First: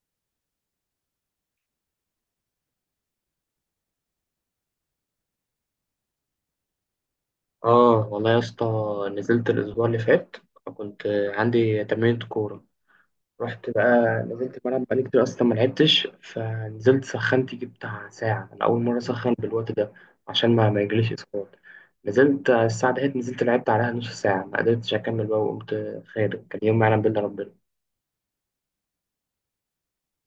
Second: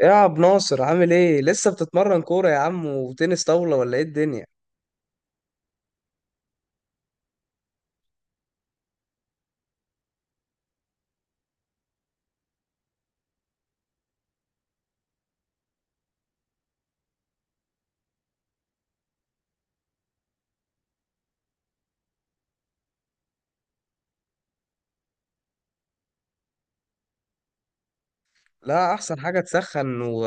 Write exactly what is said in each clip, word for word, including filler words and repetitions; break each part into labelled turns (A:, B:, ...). A: ايه يا عبد ناصر؟ عامل ايه؟ لسه بتتمرن كورة يا عم وتنس طاولة، ولا ايه الدنيا؟
B: اه والله يا اسطى، نزلت الاسبوع اللي فات. كنت عندي تمرينة كورة، رحت بقى، نزلت الملعب. بقالي كتير اصلا ما لعبتش، فنزلت سخنت يجي بتاع ساعة. انا اول مرة اسخن بالوقت ده عشان ما ما يجيليش اسقاط. نزلت على الساعة دهيت، نزلت لعبت عليها نص ساعة، ما قدرتش اكمل بقى وقمت خارج. كان يوم ما يعلم بالله ربنا.
A: لا، احسن حاجة تسخن و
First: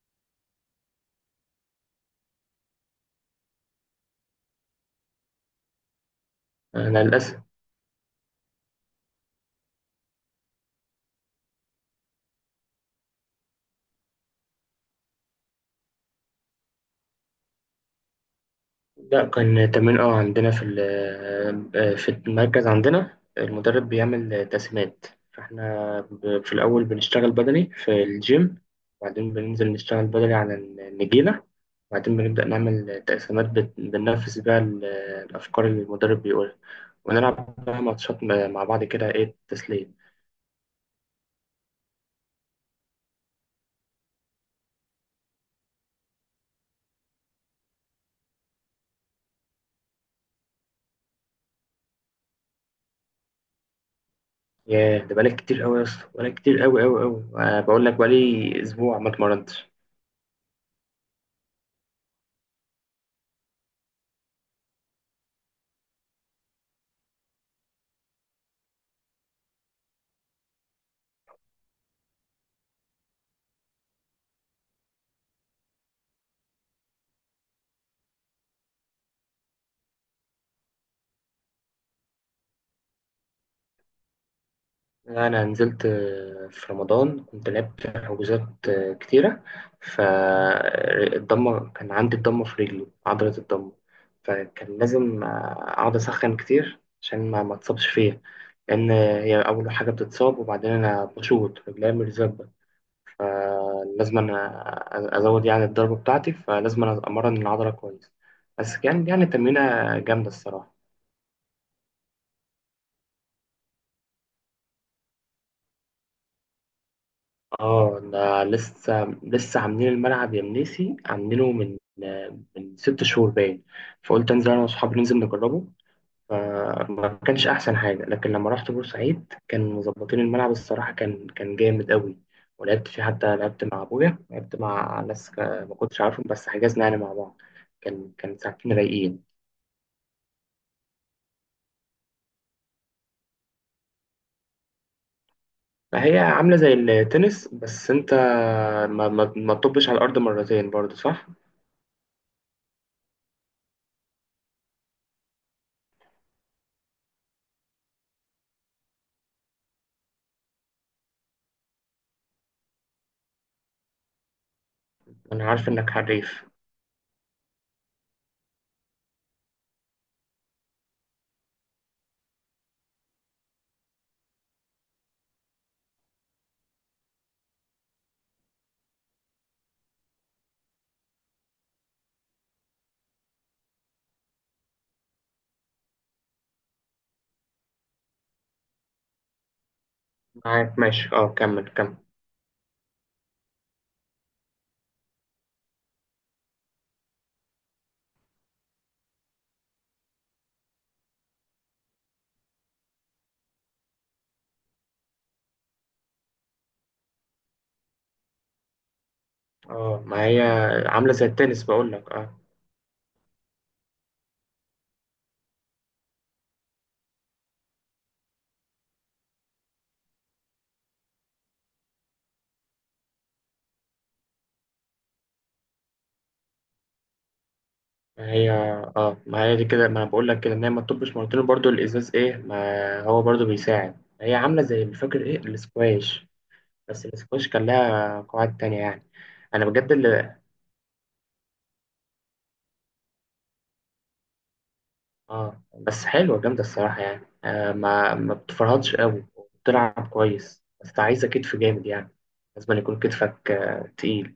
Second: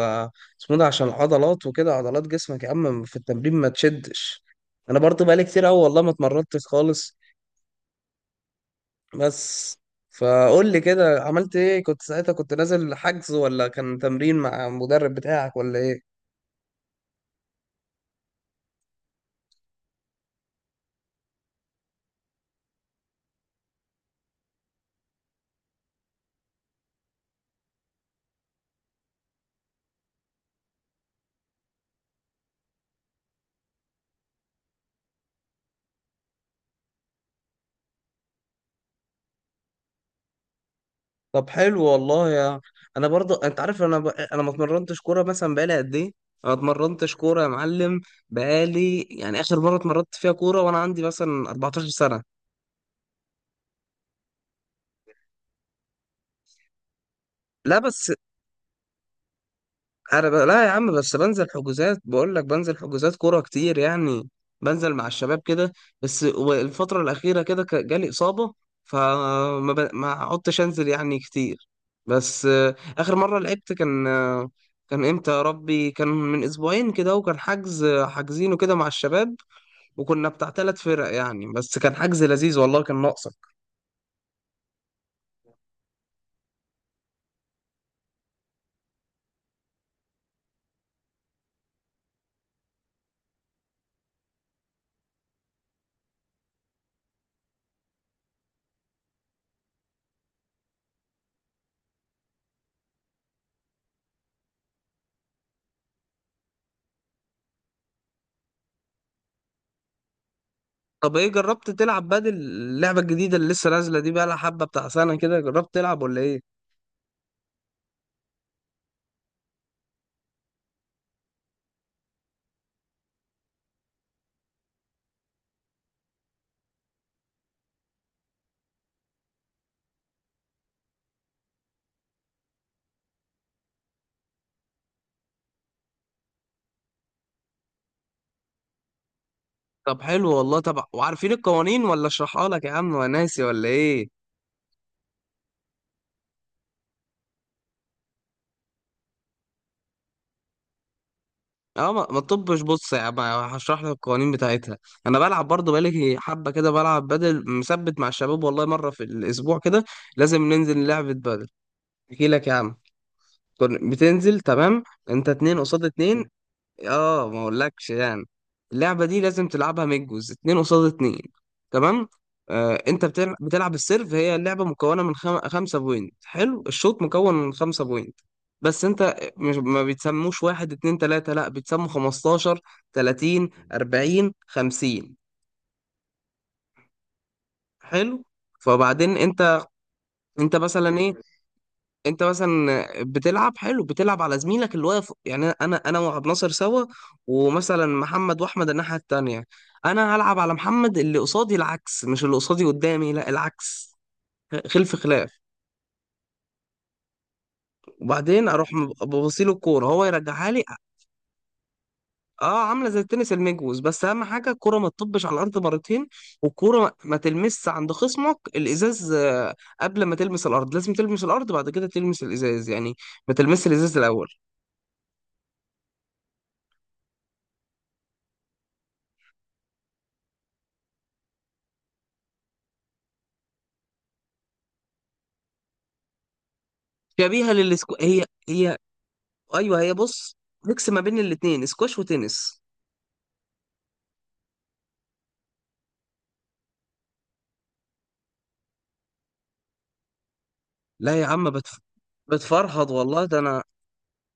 A: اسمه ده عشان العضلات وكده، عضلات جسمك يا عم في التمرين ما تشدش. انا برضو بقالي كتير اوي والله ما اتمرنتش
B: انا
A: خالص.
B: للاسف.
A: بس فقول لي كده، عملت ايه؟ كنت ساعتها كنت نازل حجز، ولا كان تمرين مع المدرب بتاعك، ولا ايه؟
B: لا، كان تمرين، اه، عندنا في ال- آه، في المركز. عندنا المدرب بيعمل تقسيمات، فاحنا ب- في الأول بنشتغل بدني في الجيم، وبعدين بننزل نشتغل بدني على النجيلة، وبعدين بنبدأ نعمل تقسيمات، بت- بننفذ بيها ال- الأفكار اللي المدرب بيقولها. ونلعب بقى ماتشات م- مع بعض كده، إيه، تسلية.
A: طب حلو والله يا. انا برضو انت عارف، انا ب... انا ما اتمرنتش كوره مثلا بقالي قد ايه. انا ما اتمرنتش كوره يا معلم، بقالي يعني اخر مره اتمرنت فيها كوره وانا عندي مثلا اربعة عشر سنه.
B: ياه، ده بقالك كتير أوي يا اسطى، بقالك كتير أوي أوي أوي. آه،
A: لا
B: بقول لك
A: بس
B: بقالي أسبوع ما اتمرنتش.
A: انا ب... لا يا عم، بس بنزل حجوزات، بقول لك بنزل حجوزات كوره كتير يعني. بنزل مع الشباب كده. بس و- الفتره الاخيره كده ك- جالي اصابه، فما ب... ما عدتش انزل يعني كتير. بس آه، اخر مره لعبت كان آه، كان امتى يا ربي؟ كان من اسبوعين كده، وكان حجز حاجزينه كده مع الشباب. وكنا بتاع ثلاث فرق يعني، بس كان حجز لذيذ والله، كان ناقصك.
B: أنا نزلت آه، في رمضان، كنت لعبت حجوزات آه، كتيرة. فالضمة كان عندي الضمة في رجلي، عضلة الضمة، فكان لازم آه، أقعد أسخن كتير عشان ما ما اتصابش فيها، لأن هي أول حاجة بتتصاب. وبعدين أنا بشوط رجلي مرزبة، فلازم أنا أزود يعني الضربة بتاعتي، فلازم أنا أمرن العضلة كويس. بس كان يعني تمرينة جامدة الصراحة.
A: طب ايه، جربت تلعب بدل اللعبه الجديده اللي لسه نازله دي؟ بقى لها حبه بتاع سنه كده. جربت تلعب، ولا ايه؟
B: اه، ده لسه لسه عاملين الملعب يا منيسي، عاملينه من من ست شهور باين. فقلت انزل انا واصحابي ننزل نجربه، فما كانش احسن حاجه. لكن لما رحت بورسعيد كان مظبطين الملعب الصراحه، كان كان جامد قوي. ولعبت فيه، حتى لعبت مع ابويا، لعبت مع ناس ك- ما كنتش عارفهم، بس حجزنا يعني مع بعض. كان كان ساعتين رايقين.
A: طب حلو والله. طب وعارفين القوانين، ولا اشرحها لك يا عم؟ وناسي، ولا ايه؟
B: فهي عامله زي التنس، بس انت ما ما ما تطبش على الارض مرتين برضه، صح؟
A: اه، ما ما تطبش. بص يا عم هشرح لك القوانين بتاعتها. انا بلعب برضه بقالي حبه كده، بلعب بدل مثبت مع الشباب والله، مره في الاسبوع كده. لازم ننزل لعبه بدل. احكي لك يا عم. كن- بتنزل تمام، انت
B: انا
A: اتنين
B: عارف
A: قصاد
B: انك
A: اتنين.
B: حريف.
A: اه ما اقولكش يعني. اللعبه دي لازم تلعبها ميجوز، اتنين قصاد اتنين. تمام. آه انت بتلعب, بتلعب السيرف. هي اللعبه مكونه من خم... خمسه بوينت. حلو، الشوط مكون من خمسه بوينت. بس انت مش ما بيتسموش واحد اتنين تلاته، لا بيتسموا خمستاشر، تلاتين، اربعين، خمسين. حلو. فبعدين انت، انت
B: معاك
A: مثلا
B: ماشي،
A: ايه،
B: اه، كمل كمل.
A: انت مثلا بتلعب حلو، بتلعب على زميلك اللي واقف يعني. انا انا وعبد ناصر سوا، ومثلا محمد واحمد الناحيه التانيه. انا هلعب على محمد اللي قصادي العكس، مش اللي قصادي قدامي، لا العكس، خلف خلاف. وبعدين اروح ببصيله الكوره،
B: اه،
A: هو
B: ما هي
A: يرجعها لي.
B: عاملة زي التنس، بقول لك. اه،
A: اه، عامله زي التنس المجوز، بس اهم حاجه الكوره ما تطبش على الارض مرتين. والكوره ما ما تلمسش عند خصمك الازاز آه، قبل ما تلمس الارض. لازم تلمس الارض بعد كده تلمس الازاز يعني، ما تلمس الازاز الاول.
B: ما هي اه ما هي دي كده، ما بقول لك كده ان هي ما تطبش مرتين برضو. الازاز، ايه، ما هو برضو بيساعد. هي عاملة زي، مش فاكر ايه، الاسكواش، بس الاسكواش
A: شبيهه
B: كان
A: للسكو،
B: لها
A: هي
B: قواعد
A: هي.
B: تانية يعني. انا
A: ايوه،
B: بجد
A: هي بص،
B: اللي
A: ميكس ما بين الاتنين، سكواش وتنس.
B: اه، بس حلوة جامدة الصراحة يعني. آه ما ما بتفرهدش قوي، وبتلعب كويس، بس
A: لا يا
B: عايزة
A: عم
B: كتف
A: بتف...
B: جامد يعني. لازم
A: بتفرهد
B: يكون
A: والله، ده
B: كتفك
A: انا.
B: آه تقيل.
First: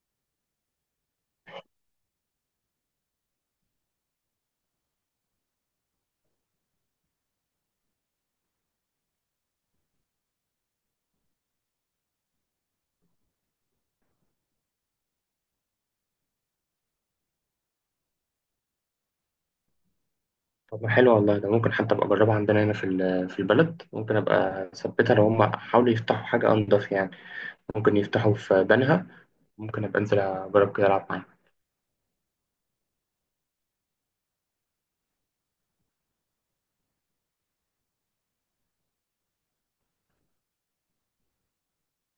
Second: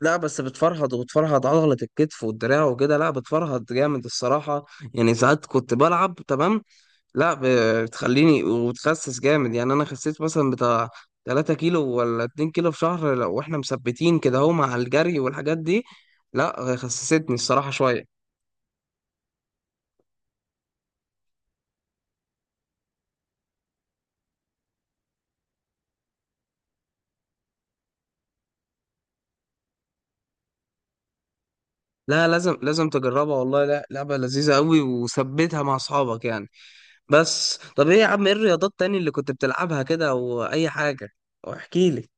A: لا بس بتفرهد، وبتفرهد عضلة الكتف والدراع وكده، لا بتفرهد جامد الصراحة. يعني ساعات كنت بلعب تمام. لا ب- بتخليني وبتخسس جامد يعني. انا خسيت مثلا بتاع تلاته كيلو ولا اتنين كيلو في شهر، لو احنا مثبتين كده اهو، مع الجري والحاجات دي. لا خسستني الصراحة شوية.
B: طب ما حلو والله، ده ممكن حتى ابقى اجربها عندنا هنا في ال- في البلد. ممكن ابقى اثبتها لو هم حاولوا يفتحوا حاجه انضف يعني. ممكن يفتحوا في بنها، ممكن ابقى انزل اجرب كده العب معاهم.
A: لا لازم لازم تجربها والله. لا، لعبة لذيذة قوي، وثبتها مع اصحابك يعني. بس طب ايه يا عم، ايه الرياضات تاني اللي كنت بتلعبها كده واي حاجة؟ واحكي لي.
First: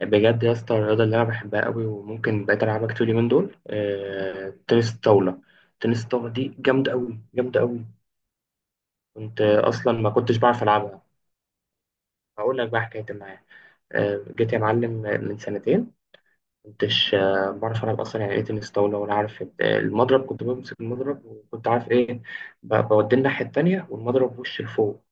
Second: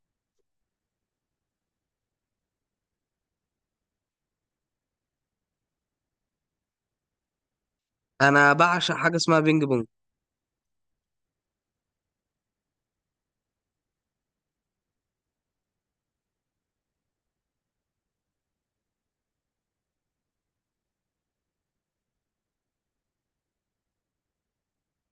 B: بجد يا اسطى، الرياضه اللي انا بحبها قوي وممكن بقيت العبها كتير من دول آه، تنس الطاوله. تنس الطاوله دي جامده قوي جامده قوي.
A: انا بعشق حاجة اسمها
B: كنت
A: بينج
B: آه،
A: بونج.
B: اصلا ما كنتش بعرف العبها. هقول لك بقى حكايتي معايا. آه، جيت يا معلم من سنتين كنتش آه، بعرف ألعب أصلا، يعني إيه تنس طاولة ولا عارف إيه. المضرب كنت بمسك المضرب وكنت عارف إيه، ب- بوديه الناحية التانية والمضرب وش لفوق.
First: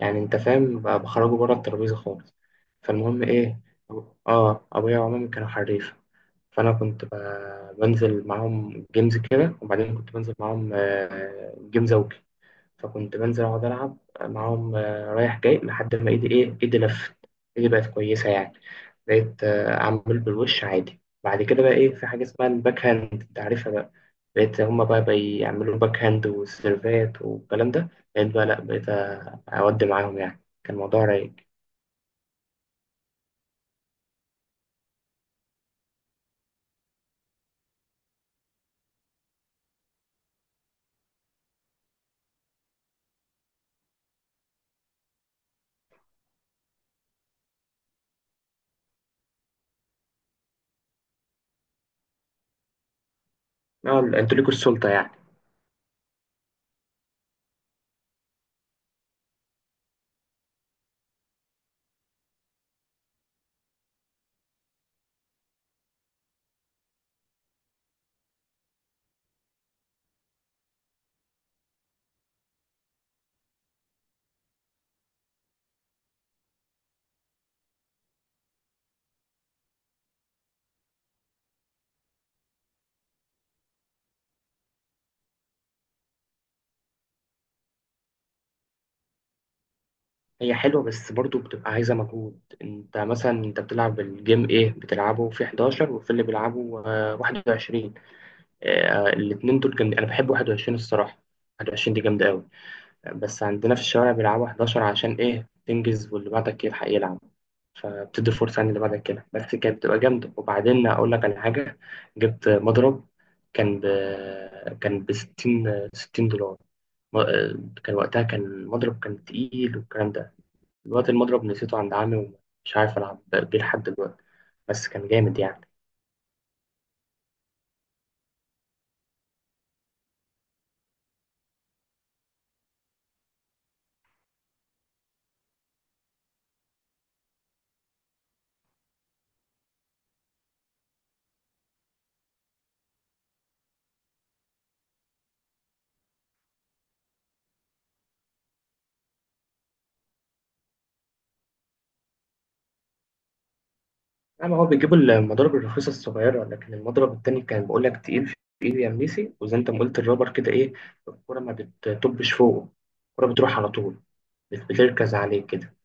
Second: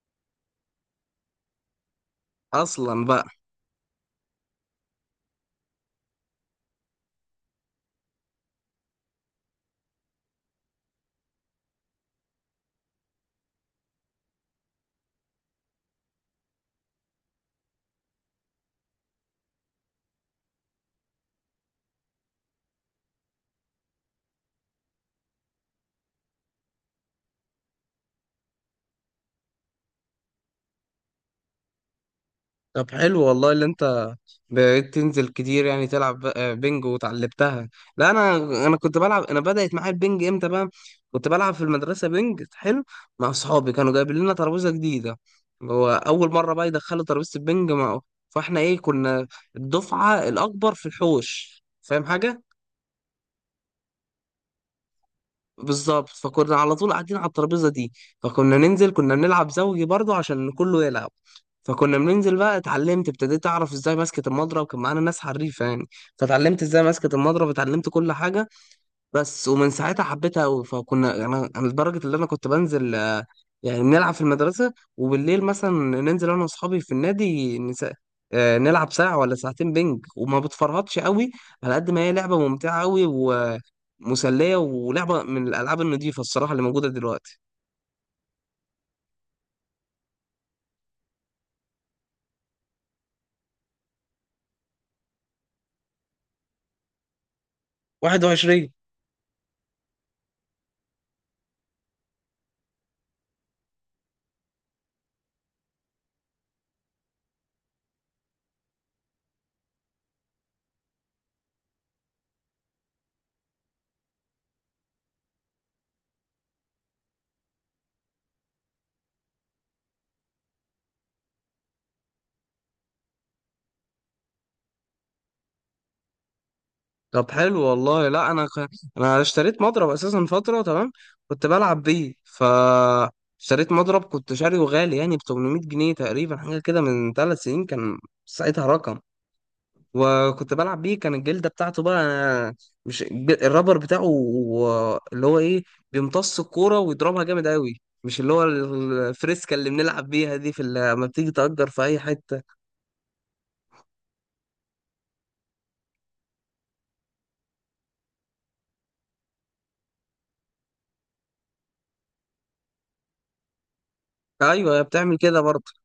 B: يعني أنت فاهم، ب- بخرجه بره الترابيزة خالص.
A: اصلا
B: فالمهم
A: بقى.
B: إيه، أبو- آه أبويا ومامي كانوا حريف، فأنا كنت ب- بنزل معاهم جيمز كده، وبعدين كنت بنزل معاهم آه، جيم زوجي. فكنت بنزل أقعد ألعب معاهم آه، رايح جاي لحد ما إيدي إيه إيدي لفت. إيدي بقت كويسة يعني. بقيت آه، أعمل بالوش عادي. بعد كده بقى إيه، في حاجة اسمها الباك هاند، أنت عارفها بقى. بقيت هما بقى بيعملوا باك هاند وسيرفات والكلام ده. بقيت بقى لأ، بقيت آه، أودي معاهم يعني، كان الموضوع رايق.
A: طب حلو والله اللي انت بقيت تنزل كتير يعني، تلعب ب- آه، بينج وتعلمتها. لا انا انا كنت بلعب. انا بدأت معايا البينج امتى بقى؟ كنت بلعب في المدرسة بينج حلو مع اصحابي، كانوا جايبين لنا ترابيزة جديدة. هو اول مرة بقى يدخلوا ترابيزة البينج مع... فاحنا ايه، كنا الدفعة الاكبر في الحوش، فاهم حاجة.
B: آه، أنتوا ليكوا السلطة يعني.
A: بالظبط. فكنا على طول قاعدين على الترابيزه دي، فكنا ننزل، كنا بنلعب زوجي برضو عشان كله يلعب. فكنا بننزل بقى، اتعلمت، ابتديت اعرف ازاي ماسكه المضرب. كان معانا ناس حريفه يعني، فتعلمت ازاي ماسكه المضرب، اتعلمت كل حاجه. بس ومن ساعتها حبيتها أوي. فكنا يعني، أنا لدرجة اللي أنا كنت بنزل آه، يعني نلعب في المدرسة، وبالليل مثلا ننزل أنا وأصحابي في النادي نس... آه، نلعب ساعة ولا ساعتين بينج. وما بتفرهدش أوي على قد ما هي لعبة ممتعة أوي ومسلية، ولعبة من الألعاب النضيفة الصراحة اللي موجودة دلوقتي.
B: هي حلوة بس برضو بتبقى عايزة مجهود. أنت مثلا أنت بتلعب الجيم، إيه، بتلعبه في حداشر وفي اللي بيلعبه آه، واحد وعشرين.
A: واحد وعشرين.
B: آه، الاتنين دول جامدين، انا بحب واحد وعشرين الصراحه. واحد وعشرين دي جامده قوي. بس عندنا في الشوارع بيلعبوا حداشر عشان ايه، تنجز واللي بعدك يلحق يلعب، فبتدي فرصه يعني اللي بعدك كده. بس كانت بتبقى جامده. وبعدين اقول لك على حاجه، جبت مضرب كان ب كان ب ستين ستين دولار. م- آه، كان وقتها كان المضرب كان تقيل والكلام ده. دلوقتي المضرب نسيته عند عمي ومش عارف العب بيه لحد دلوقتي، بس كان جامد يعني.
A: طب حلو والله. لا انا ك... انا اشتريت مضرب اساسا فتره تمام، كنت بلعب بيه. ف اشتريت مضرب، كنت شاريه غالي يعني، ب تمنميت جنيه تقريبا حاجه كده، من ثلاث سنين كان، ساعتها رقم. وكنت بلعب بيه، كان الجلده بتاعته بقى، مش الج- الرابر بتاعه، و- اللي هو ايه، بيمتص الكوره ويضربها جامد قوي، مش اللي هو الفريسكا اللي بنلعب بيها دي في ال- لما بتيجي تأجر في اي حته.
B: اما هو بيجيبوا المضارب الرخيصه الصغيره، لكن المضرب التاني كان بقول لك تقيل في ايدي يا منيسي. وزي انت ما قلت الرابر كده، ايه، الكره ما بتطبش فوقه، الكره بتروح على طول، مش
A: ايوه هي
B: بتركز
A: بتعمل كده
B: عليه
A: برضه.
B: كده.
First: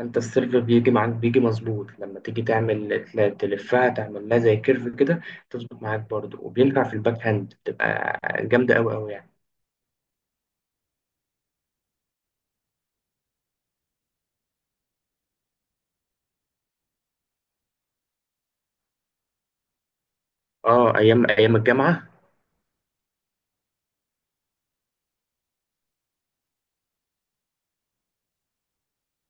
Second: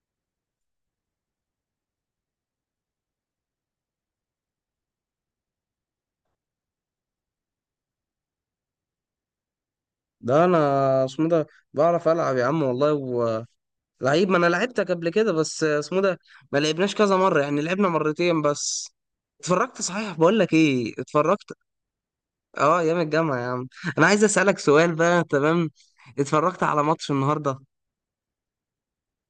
B: انت السيرف بيجي معاك بيجي مظبوط لما تيجي تعمل تل- تلفها، تعمل لها زي كيرف كده، تظبط معاك برضه. وبينفع في الباك هاند، بتبقى جامده قوي قوي يعني.
A: ده انا اسمه ده بعرف العب يا عم والله، لعيب. ما انا لعبتك قبل كده، بس اسمه ده ما لعبناش كذا مره يعني، لعبنا مرتين بس. اتفرجت صحيح، بقول لك ايه،
B: اه، ايام
A: اتفرجت.
B: ايام الجامعه.
A: اه، ايام الجامعه يا عم. انا عايز اسالك سؤال بقى، تمام؟ اتفرجت على ماتش النهارده؟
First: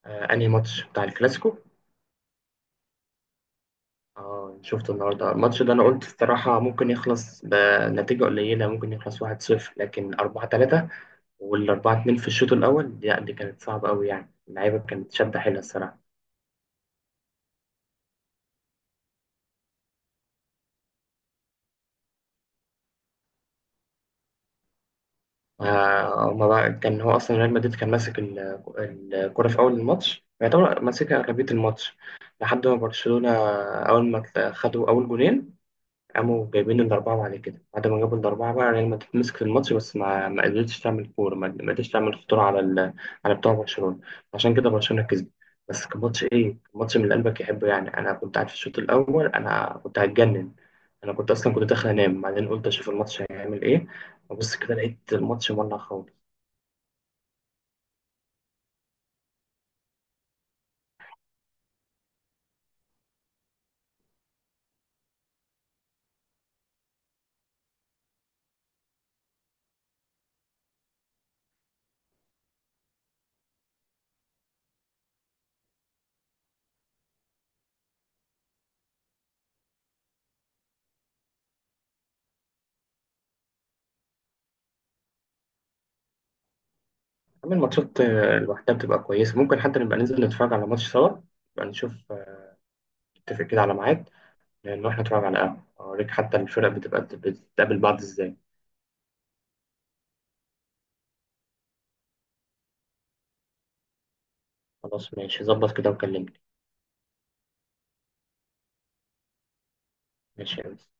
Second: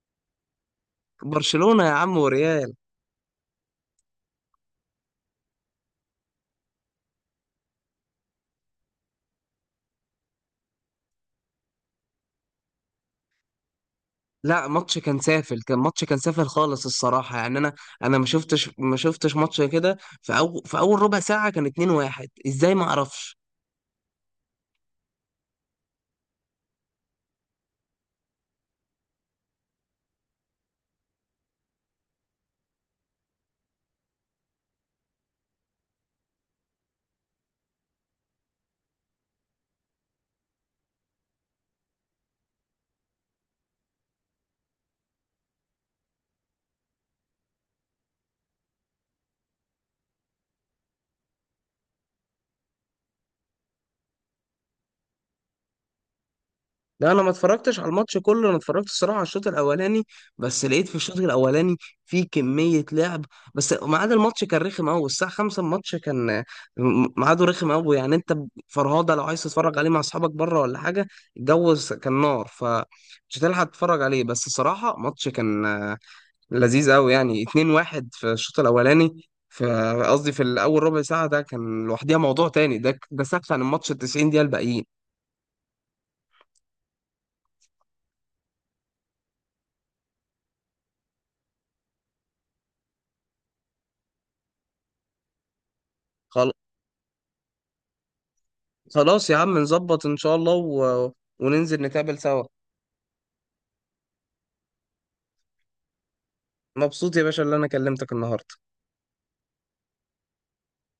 B: آه، انهي ماتش؟ بتاع الكلاسيكو.
A: برشلونه يا عم وريال.
B: اه، شفت النهارده الماتش ده. انا قلت الصراحه ممكن يخلص بنتيجه قليله، ممكن يخلص واحد صفر، لكن اربعة ثلاثة وال أربعة اتنين في الشوط الاول، لا دي كانت صعبه قوي يعني.
A: لا
B: اللعيبه
A: ماتش
B: كانت
A: كان
B: شده حيله
A: سافل، كان
B: الصراحه.
A: ماتش كان سافل خالص الصراحه يعني. انا انا ما شفتش ما شفتش ماتش كده. في أو في اول ربع ساعه كان اتنين واحد، ازاي ما اعرفش.
B: آه، هما بقى كان هو اصلا ريال مدريد كان ماسك ال- الكره في اول الماتش، يعتبر ماسك اغلبيه الماتش لحد ما برشلونه اول ما خدوا اول جولين قاموا جايبين الأربعة. بعد كده، بعد ما جابوا الأربعة، بقى ريال مدريد مسك في الماتش، بس ما ما قدرتش تعمل كورة، ما ما قدرتش تعمل خطورة على ال... على بتوع برشلونة. عشان كده برشلونة كسب. بس كان ماتش إيه، كان ماتش من اللي قلبك يحبه يعني. أنا كنت قاعد في الشوط الأول، أنا كنت هتجنن. أنا كنت أصلا كنت داخل أنام، بعدين قلت أشوف الماتش هيعمل إيه. وبص كده لقيت الماتش مولع خالص.
A: لا انا ما اتفرجتش على الماتش كله، انا اتفرجت الصراحه على الشوط الاولاني. بس لقيت في الشوط الاولاني في كميه لعب. بس ميعاد الماتش كان رخم قوي، الساعه خمسة الماتش كان م- ميعاده رخم قوي يعني. انت فرهاده لو عايز تتفرج عليه مع اصحابك بره ولا حاجه، الجو س- كان نار، فمش هتلحق تتفرج عليه. بس صراحه ماتش كان آه، لذيذ قوي يعني. اتنين واحد في الشوط الاولاني، في قصدي في الاول ربع ساعه ده كان لوحديها موضوع تاني. ده ده سكت عن الماتش ال التسعين دقيقه الباقيين.
B: أما الماتشات آه، لوحدها بتبقى كويسة. ممكن حتى نبقى ننزل نتفرج على ماتش سوا، نبقى نشوف آه، نتفق كده على ميعاد، نروح نتفرج على قهوة أوريك، حتى الفرق بتبقى بتتقابل بعض إزاي.
A: خلاص يا عم، نظبط ان شاء الله و... وننزل نتقابل سوا.
B: خلاص ماشي، ظبط كده وكلمني.
A: مبسوط يا باشا اللي انا كلمتك النهارده.
B: ماشي يا أنس.